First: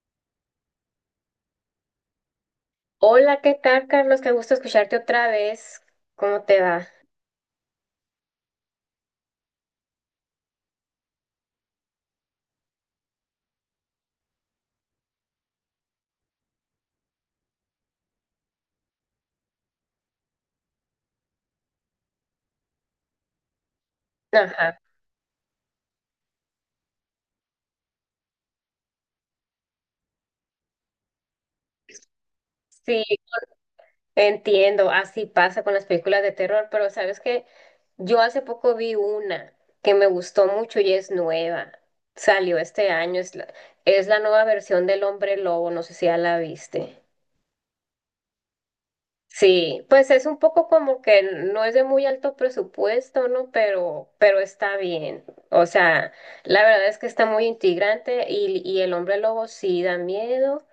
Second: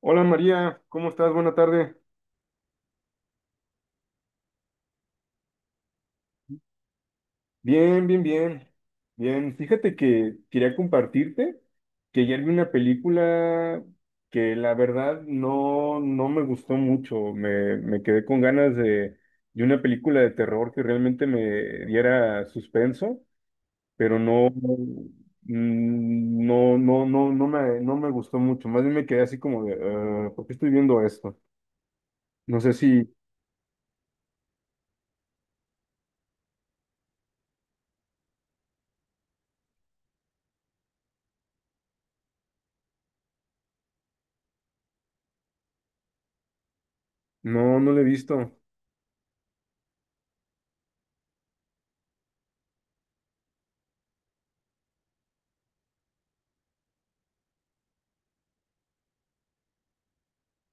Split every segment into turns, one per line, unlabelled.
Hola María, ¿cómo estás? Buena tarde.
Hola, ¿qué tal, Carlos? Qué gusto escucharte otra vez. ¿Cómo te va?
Bien, bien, bien. Bien, fíjate que quería compartirte que ayer vi una película que la verdad no, no me gustó mucho. Me quedé con ganas de una película de terror que realmente me diera suspenso, pero no,
Ajá.
no, no, no, no me gustó mucho. Más bien me quedé así como de, "Ah, ¿por qué estoy viendo esto? No sé si,
Sí, entiendo. Así pasa con las películas de terror, pero sabes que yo hace poco vi una que me gustó mucho y es nueva. Salió este año. Es la nueva versión del Hombre Lobo. No sé si ya la viste.
no, no lo he visto.
Sí, pues es un poco como que no es de muy alto presupuesto, ¿no? Pero está bien. O sea, la verdad es que está muy integrante y el hombre lobo sí da miedo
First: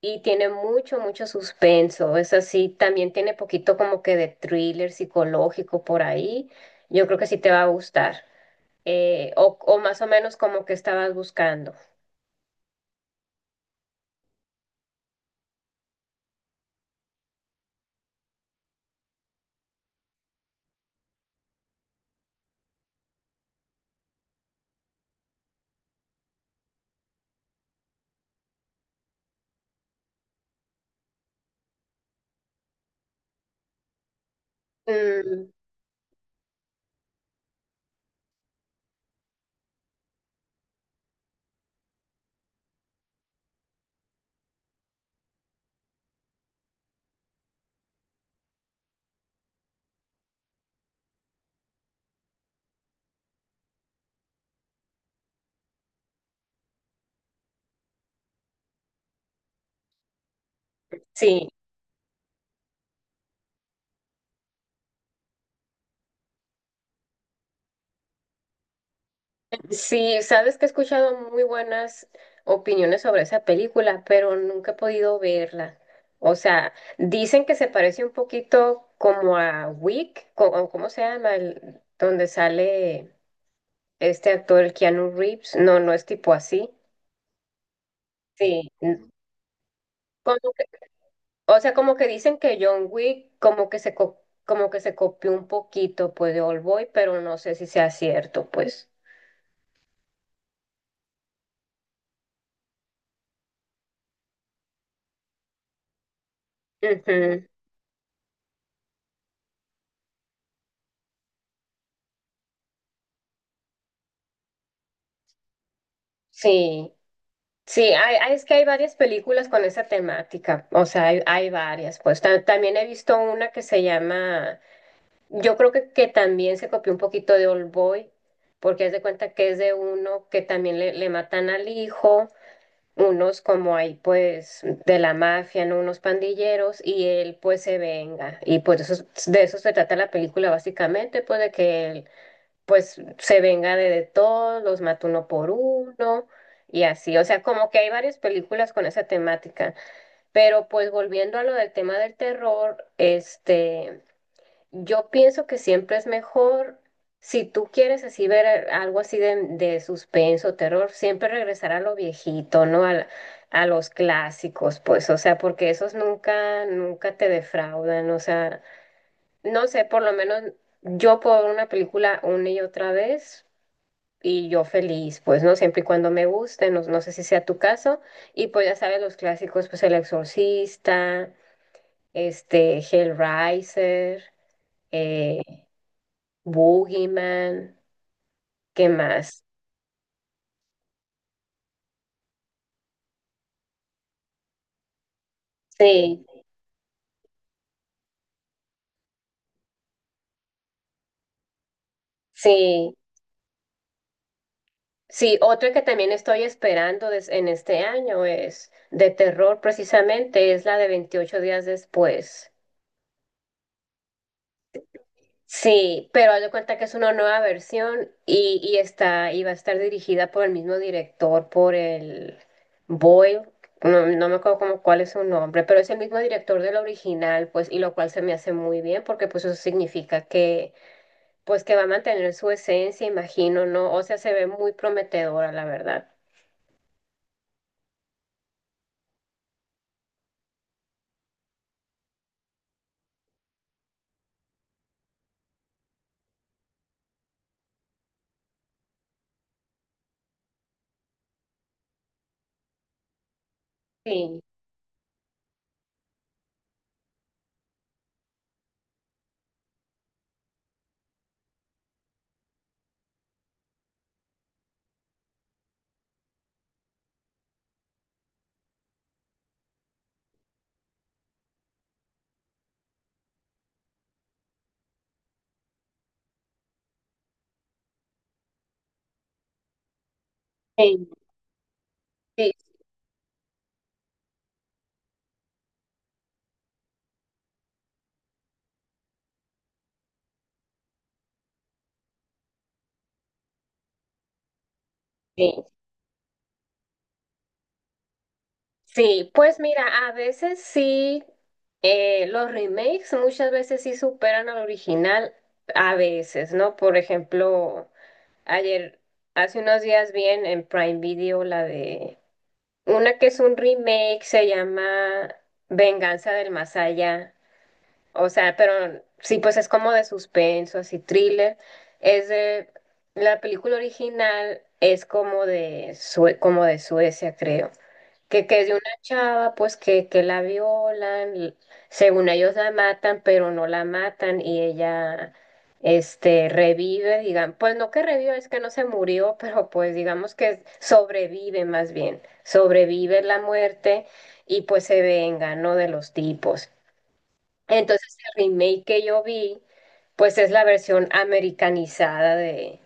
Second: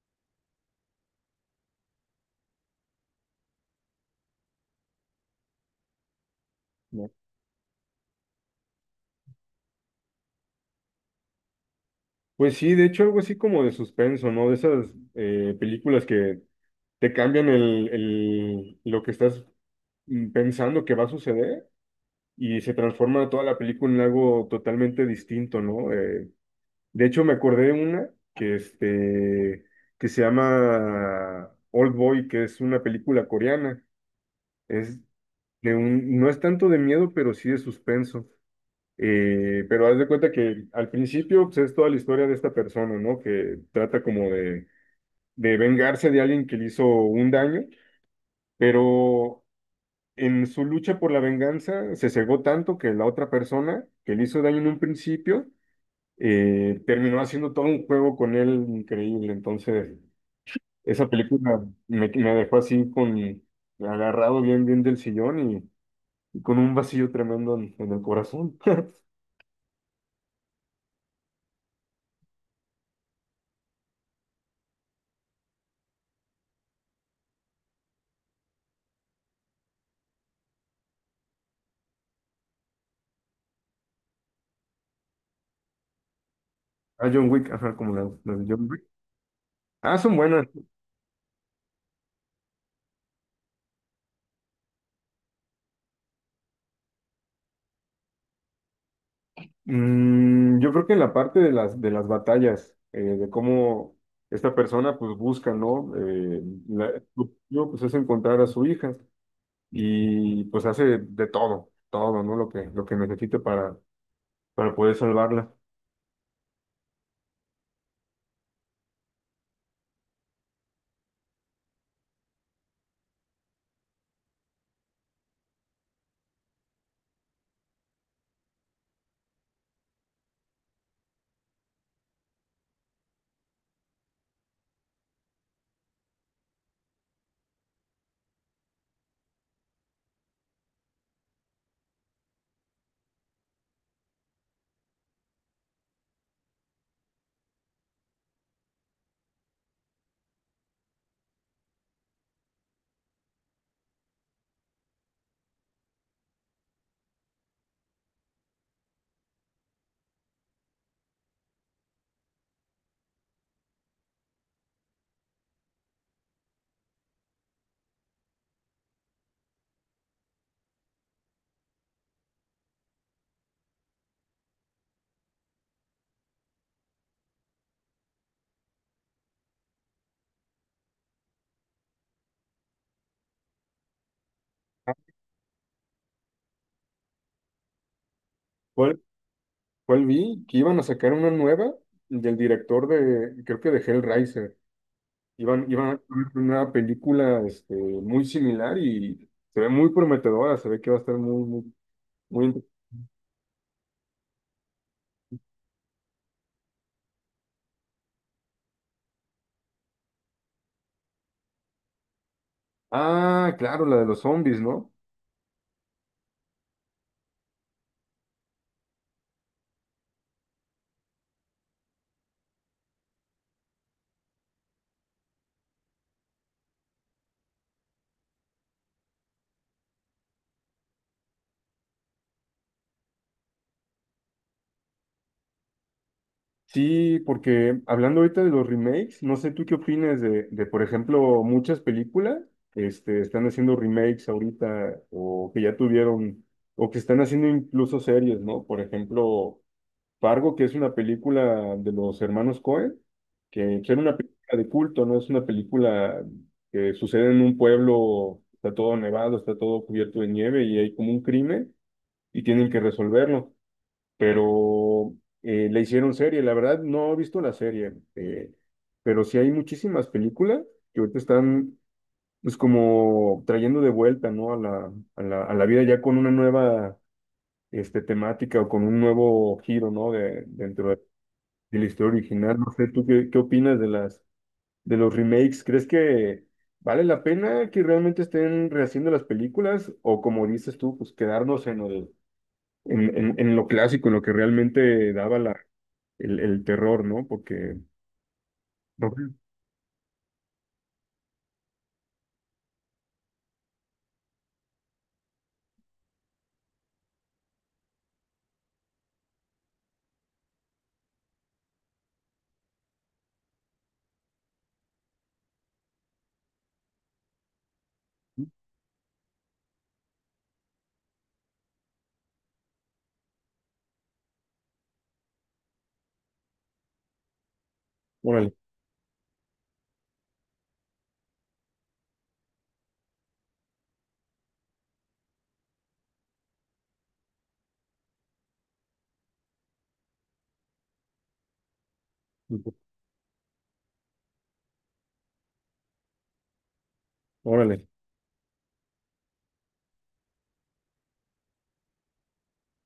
y tiene mucho suspenso. Es así, también tiene poquito como que de thriller psicológico por ahí. Yo creo que sí te va a gustar. O más o menos como que estabas buscando.
Pues sí, de hecho algo así como de suspenso, ¿no? De esas películas que te cambian lo que estás pensando que va a suceder y se transforma toda la película en algo totalmente distinto, ¿no? De hecho me acordé de una que, que se llama Old Boy, que es una película coreana. Es
Mm,
de un, no es tanto de miedo, pero sí de suspenso. Pero haz de cuenta que al principio pues, es toda la historia de esta persona, ¿no? Que trata como de vengarse de alguien que le hizo un daño, pero en su lucha por la venganza se cegó tanto que la otra persona que le hizo daño en un principio terminó haciendo todo un juego con él increíble. Entonces, esa
sí.
película me dejó así con agarrado bien, bien del sillón y con un vacío tremendo en el corazón.
Sí, sabes que he escuchado muy buenas opiniones sobre esa película, pero nunca he podido verla. O sea, dicen que se parece un poquito como a Wick, co- o cómo se llama, El- donde sale este actor, el Keanu Reeves. No, no es tipo así.
A John Wick, ajá, como la de John
Sí,
Wick.
n-
Ah, son buenas.
como que... O sea, como que dicen que John Wick como que se co- como que se copió un poquito pues de Old Boy, pero no sé si sea cierto, pues.
Mm, yo creo que en la parte de de las batallas, de cómo esta persona pues busca, ¿no? Su
Ujú.
objetivo, pues es encontrar a su hija y pues hace de todo, todo, ¿no? Lo que necesite para poder salvarla.
Sí. Sí, hay... hay... es que hay varias películas con esa temática, o sea, hay varias, pues Ta- también he visto una que se llama, yo creo que también se copió un poquito de Old Boy, porque haz de cuenta que es de uno que también le matan al hijo, unos como ahí pues de la mafia, ¿no? Unos pandilleros, y él pues se venga, y pues de eso se trata la película básicamente, pues de que pues se venga de todos, los mata uno por uno y así. O sea, como que hay varias películas con esa temática. Pero pues volviendo a lo del tema del terror, este, yo pienso que siempre es mejor, si tú quieres así ver algo así de suspenso, terror, siempre regresar a lo viejito, ¿no? A los clásicos, pues, o sea, porque esos nunca te defraudan, o sea, no sé, por lo menos yo puedo ver una película una y otra vez y yo feliz, pues, ¿no? Siempre y cuando me guste, no, no sé si sea tu caso. Y pues ya sabes, los clásicos, pues El Exorcista, este, Hellraiser,
Ah,
eh, Boogeyman, ¿qué
¿Cuál,
más?
cuál vi? Que iban a sacar una nueva del director de, creo que de Hellraiser. Iban a hacer
Sí,
una película muy similar y se ve muy prometedora, se ve que va a estar muy, muy, muy
sí, sí. Otro que también estoy esperando des- en este año es de terror, precisamente, es la de 28 días después.
Ah, claro, la de los zombies, ¿no?
Sí, pero haz de cuenta que es una nueva versión y va a estar dirigida por el mismo director, por el Boyle, no, no me acuerdo como cuál es su nombre, pero es el mismo director del original, pues, y lo cual se me hace muy bien, porque pues eso significa que, pues que va a mantener su esencia, imagino, ¿no? O sea, se ve muy prometedora, la verdad.
Sí, porque hablando ahorita de los remakes, no sé tú qué opinas de, por ejemplo, muchas películas, están haciendo remakes ahorita, o que ya tuvieron, o que están haciendo incluso series, ¿no? Por ejemplo, Fargo, que es una película de los hermanos Coen, que era una
Sí,
película de culto, ¿no? Es una película que sucede en un pueblo, está todo nevado, está todo cubierto de nieve y hay como un crimen y tienen que resolverlo. Pero le hicieron serie. La verdad, no he visto la serie, pero sí hay muchísimas películas que ahorita están, pues, como trayendo de vuelta, ¿no? A a la vida ya con una nueva, temática o con un nuevo giro, ¿no? De, dentro
sí,
de la historia
sí,
original. No sé, ¿tú qué, qué opinas de las, de los remakes? ¿Crees que vale la pena que realmente estén rehaciendo las películas o como dices tú, pues quedarnos en el en lo clásico, en lo que realmente daba
sí.
el terror, ¿no? Porque,
Sí, pues mira, a veces sí, los remakes muchas veces sí superan al original, a veces, ¿no? Por ejemplo, ayer, hace unos días vi en Prime Video la de una que es un remake, se llama Venganza del Más Allá. O sea, pero sí, pues es como de suspenso, así thriller. Es de, la película original es como de, Sue- como de Suecia, creo que,
órale,
que es de una chava, pues que la violan, y según ellos la matan, pero no la matan y ella este, revive, digan, pues no que revive, es que no se murió, pero pues digamos que sobrevive más bien, sobrevive la muerte y pues se venga, ¿no? De los tipos.
órale,
Entonces el remake que yo vi, pues es la versión americanizada de...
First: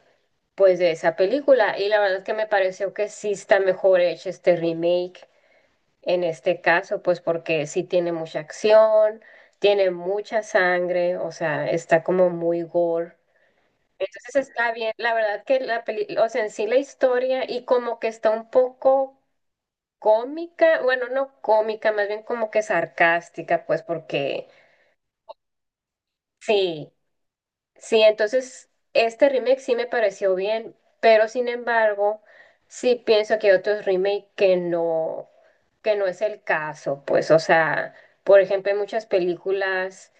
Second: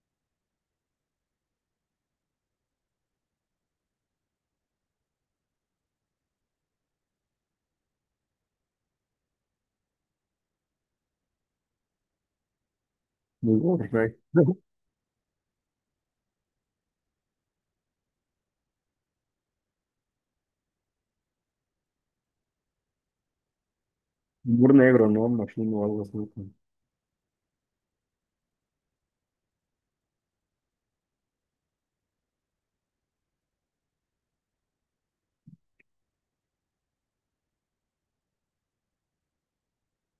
Pues de esa película, y la verdad es que me pareció que sí está mejor hecho este remake. En este caso, pues porque sí tiene mucha acción, tiene mucha sangre, o sea, está como muy gore.
muy gore, right.
Entonces está bien, la verdad que la película, o sea, en sí la historia y como que está un poco cómica, bueno, no cómica, más bien como que sarcástica, pues porque
Humor negro, ¿no? Imagino algo así.
sí. Sí, entonces este remake sí me pareció bien, pero sin embargo, sí pienso que hay otros remake que no es el caso, pues, o sea, por ejemplo, hay muchas películas,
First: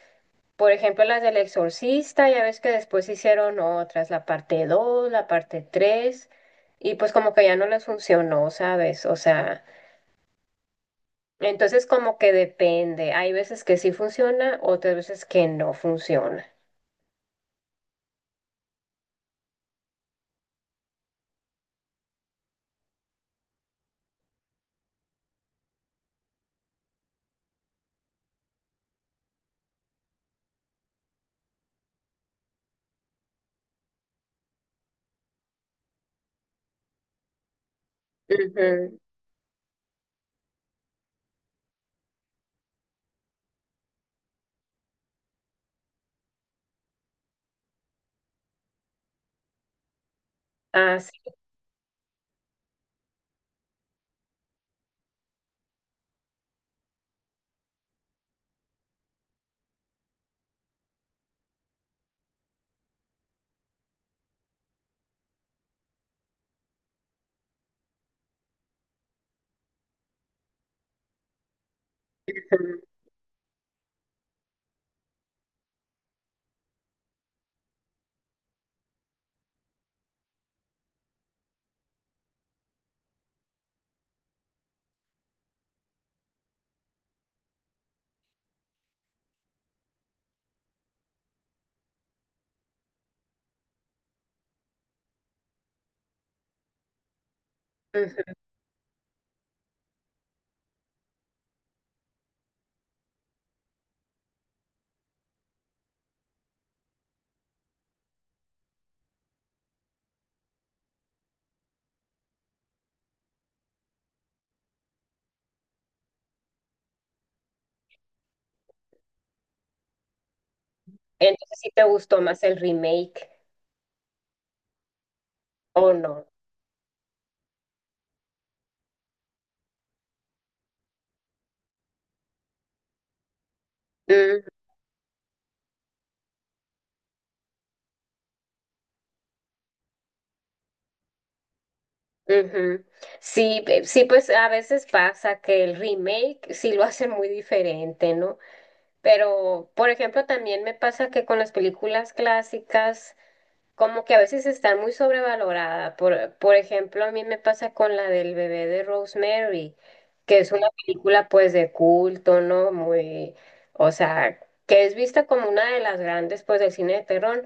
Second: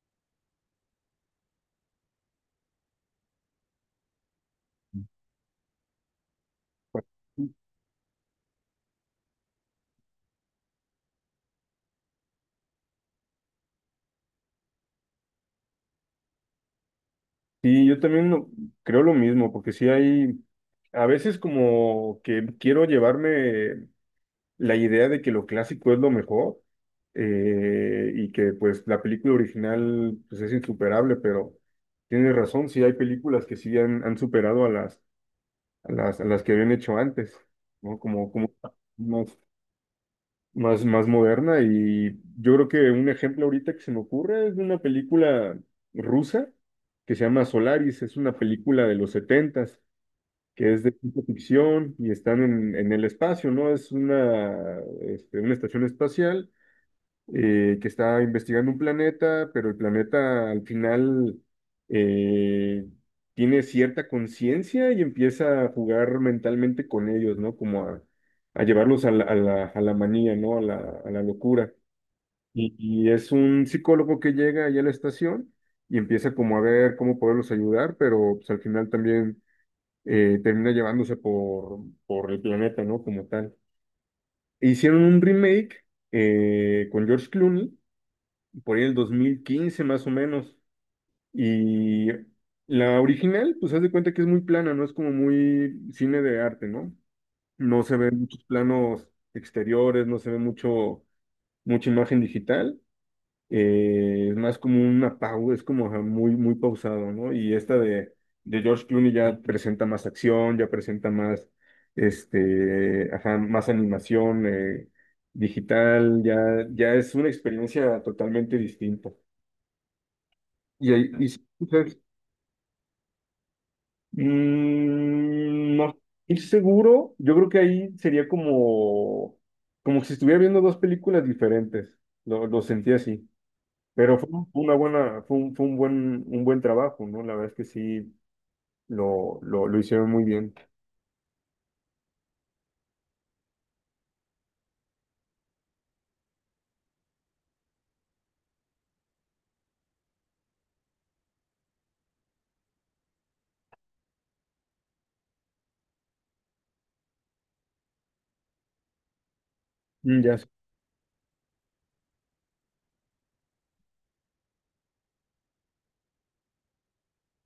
por ejemplo, las del Exorcista, ya ves que después hicieron otras, la parte 2, la parte 3, y pues como que ya no les funcionó, ¿sabes? O sea, entonces como que depende, hay veces que sí funciona, otras veces que no funciona.
Sí, yo también creo lo mismo, porque sí hay, a veces como que quiero llevarme la idea de que lo clásico es lo mejor y que pues la película original pues es insuperable, pero tienes razón, sí hay películas que sí han, han superado a las a las que habían hecho antes, ¿no? Como, como
Ujú.
más, más, más moderna. Y yo creo que un ejemplo ahorita que se me ocurre es de una película rusa que se llama Solaris, es una película de los setentas, que es de
Ah, sí.
ciencia ficción y están en el espacio, ¿no? Es una, una estación espacial que está investigando un planeta, pero el planeta al final eh, tiene cierta conciencia y empieza a jugar mentalmente con ellos, ¿no? Como a llevarlos a a la manía, ¿no? A la locura. Y es un psicólogo que llega allá a la estación y empieza como a ver cómo poderlos ayudar, pero pues al final también termina llevándose por el planeta, ¿no? Como tal. Hicieron un remake con George Clooney por ahí el 2015 más o menos. Y la original, pues haz de cuenta que es muy plana, no es como muy cine de arte, ¿no? No se ven
Ujú.
muchos planos exteriores, no se ve mucho, mucha imagen digital. Es más como un apago, es como ajá, muy, muy pausado, ¿no? Y esta de George Clooney ya presenta más acción, ya presenta más, ajá, más animación digital, ya, ya es una experiencia totalmente distinta. Y ahí, y sí,
Entonces, ¿si te
mujer,
gustó más el remake
Mm,
o
no
no?
estoy seguro. Yo creo que ahí sería como, como si estuviera viendo dos películas diferentes. Lo sentí así. Pero fue
Mm,
una buena, fue un buen trabajo, ¿no? La verdad es que sí lo hicieron muy bien.
ujú. Sí, pe- sí, pues a veces pasa que el remake sí lo hacen muy diferente, ¿no? Pero, por ejemplo, también me pasa que con las películas clásicas como que a veces está muy sobrevalorada. Por ejemplo, a mí me pasa con la del bebé de Rosemary,
Mm, ya
que
sé.
es una película pues de culto, ¿no? Muy, o sea, que es vista como una de las grandes pues del cine de terror.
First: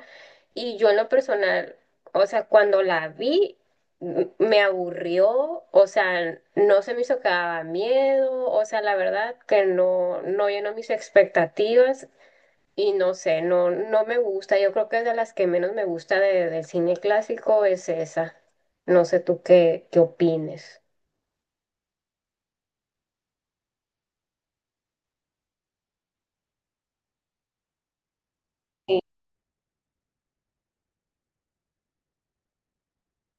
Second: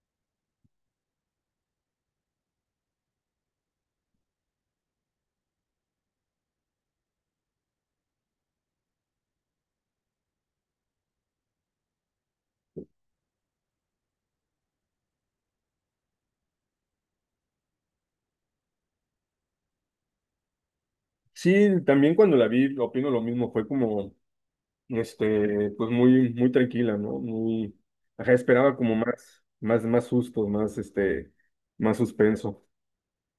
Y yo en lo personal, o sea, cuando la vi, m- me aburrió, o sea, no se me hizo que daba miedo, o sea, la verdad que no, no llenó mis expectativas y no sé, no, no me gusta. Yo creo que es de las que menos me gusta de- del cine clásico es esa. No sé tú qué, qué opines.
Sí, también cuando la vi, opino lo mismo. Fue como, pues muy, muy tranquila, ¿no? Muy, ajá, esperaba como
Sí.
más, más, más sustos, más, más suspenso.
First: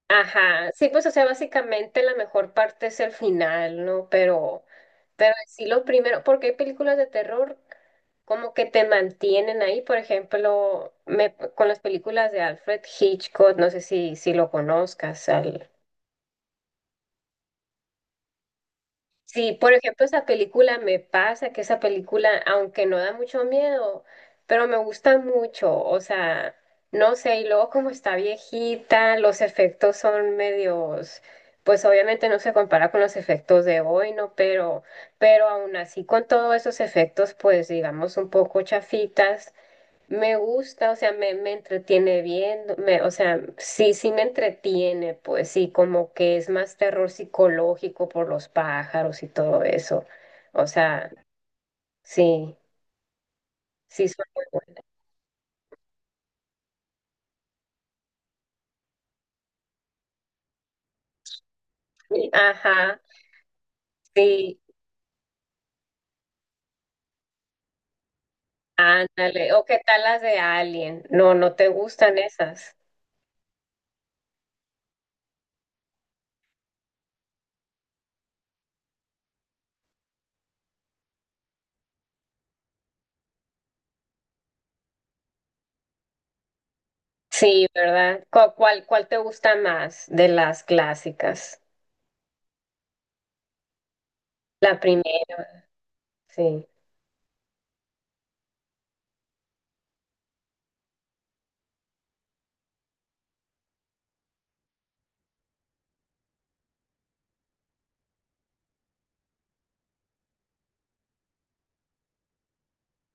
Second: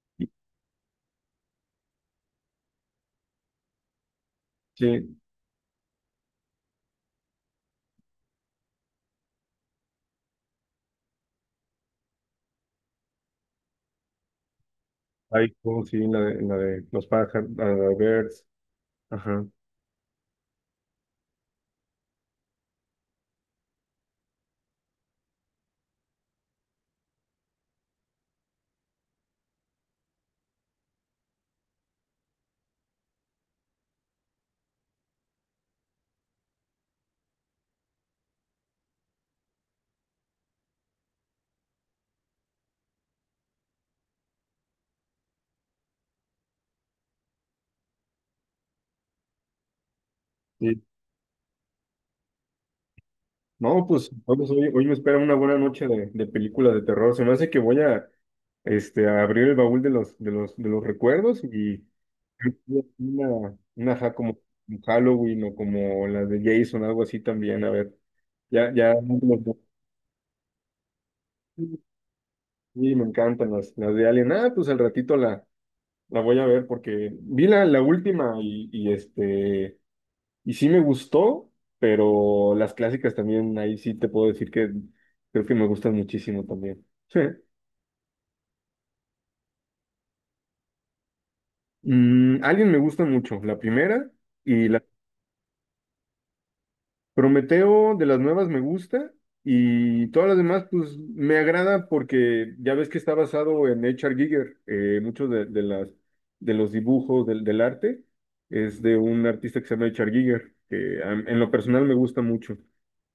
Ajá, sí, pues o sea, básicamente la mejor parte es el final, ¿no?
Sí,
Pero sí lo primero, porque hay películas de terror como que te mantienen ahí, por ejemplo, me, con las películas de Alfred Hitchcock, no sé si, si lo conozcas,
Ay,
al,
oh, sí, en la de los pájaros, la de Birds. Ajá.
sí, por ejemplo, esa película me pasa que esa película, aunque no da mucho miedo, pero me gusta mucho, o sea, no sé, y luego como está viejita, los efectos son medios, pues obviamente no se compara con los efectos de hoy, ¿no? Pero aún así con todos esos efectos, pues digamos un poco chafitas, me gusta, o sea, me entretiene viendo, me, o sea, sí, sí me entretiene, pues sí, como que es más terror psicológico por los pájaros y todo eso. O
Sí.
sea, sí,
No,
sí
pues
son muy
vamos, hoy, hoy
buenas.
me espera una buena noche de películas de terror. Se me hace que voy a, a abrir el baúl de los, de los, de los recuerdos y
Sí, Ajá,
una ajá, como
sí,
Halloween o como la de Jason, algo así también. A ver, ya, ya. No, no,
ándale.
no.
¿O qué tal las de Alien? No, no te gustan esas.
Sí, me encantan las de Alien. Ah, pues al ratito la voy a ver porque vi la última y este. Y sí me gustó, pero las clásicas también, ahí sí te puedo decir que creo que me gustan muchísimo también. Sí.
Sí, ¿verdad? ¿Cu- ¿Cuál, cuál te gusta más de las clásicas?
Mm, Alien me gusta mucho, la primera y
La
la
primera, sí.
Prometeo de las nuevas me gusta y todas las demás pues me agrada porque ya ves que está basado en H.R. Giger, muchos de las de los dibujos del, del arte es de un artista que se llama H.R. Giger, que en lo personal me gusta mucho.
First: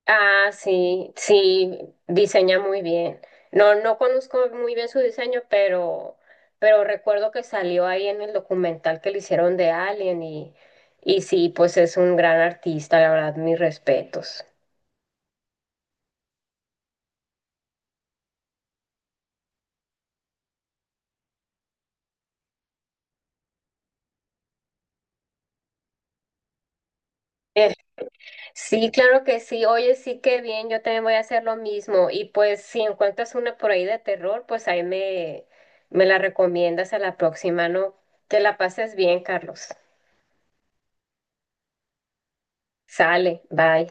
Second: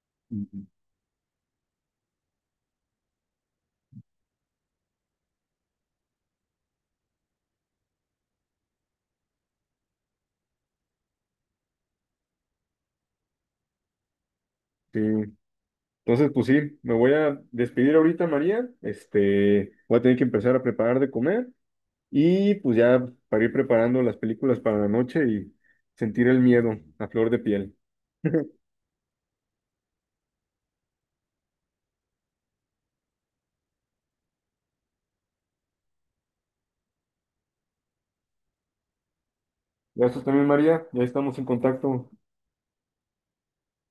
Ah,
Ujú.
sí, sí, diseña muy bien. No, no conozco muy bien su diseño, pero recuerdo que salió ahí en el documental que le hicieron de Alien y sí, pues es un gran artista, la verdad, mis respetos.
Sí. Entonces, pues sí, me voy a despedir ahorita, María. Este, voy a tener que empezar a preparar de comer y pues ya para ir preparando las películas para la noche y sentir el miedo a flor de
Eh,
piel.
sí, claro que sí. Oye, sí, qué bien, yo también voy a hacer lo mismo. Y pues si encuentras una por ahí de terror, pues ahí me, me la recomiendas a la próxima, ¿no? Que la pases bien, Carlos.
Gracias también, María. Ya estamos en contacto.
Sale, bye.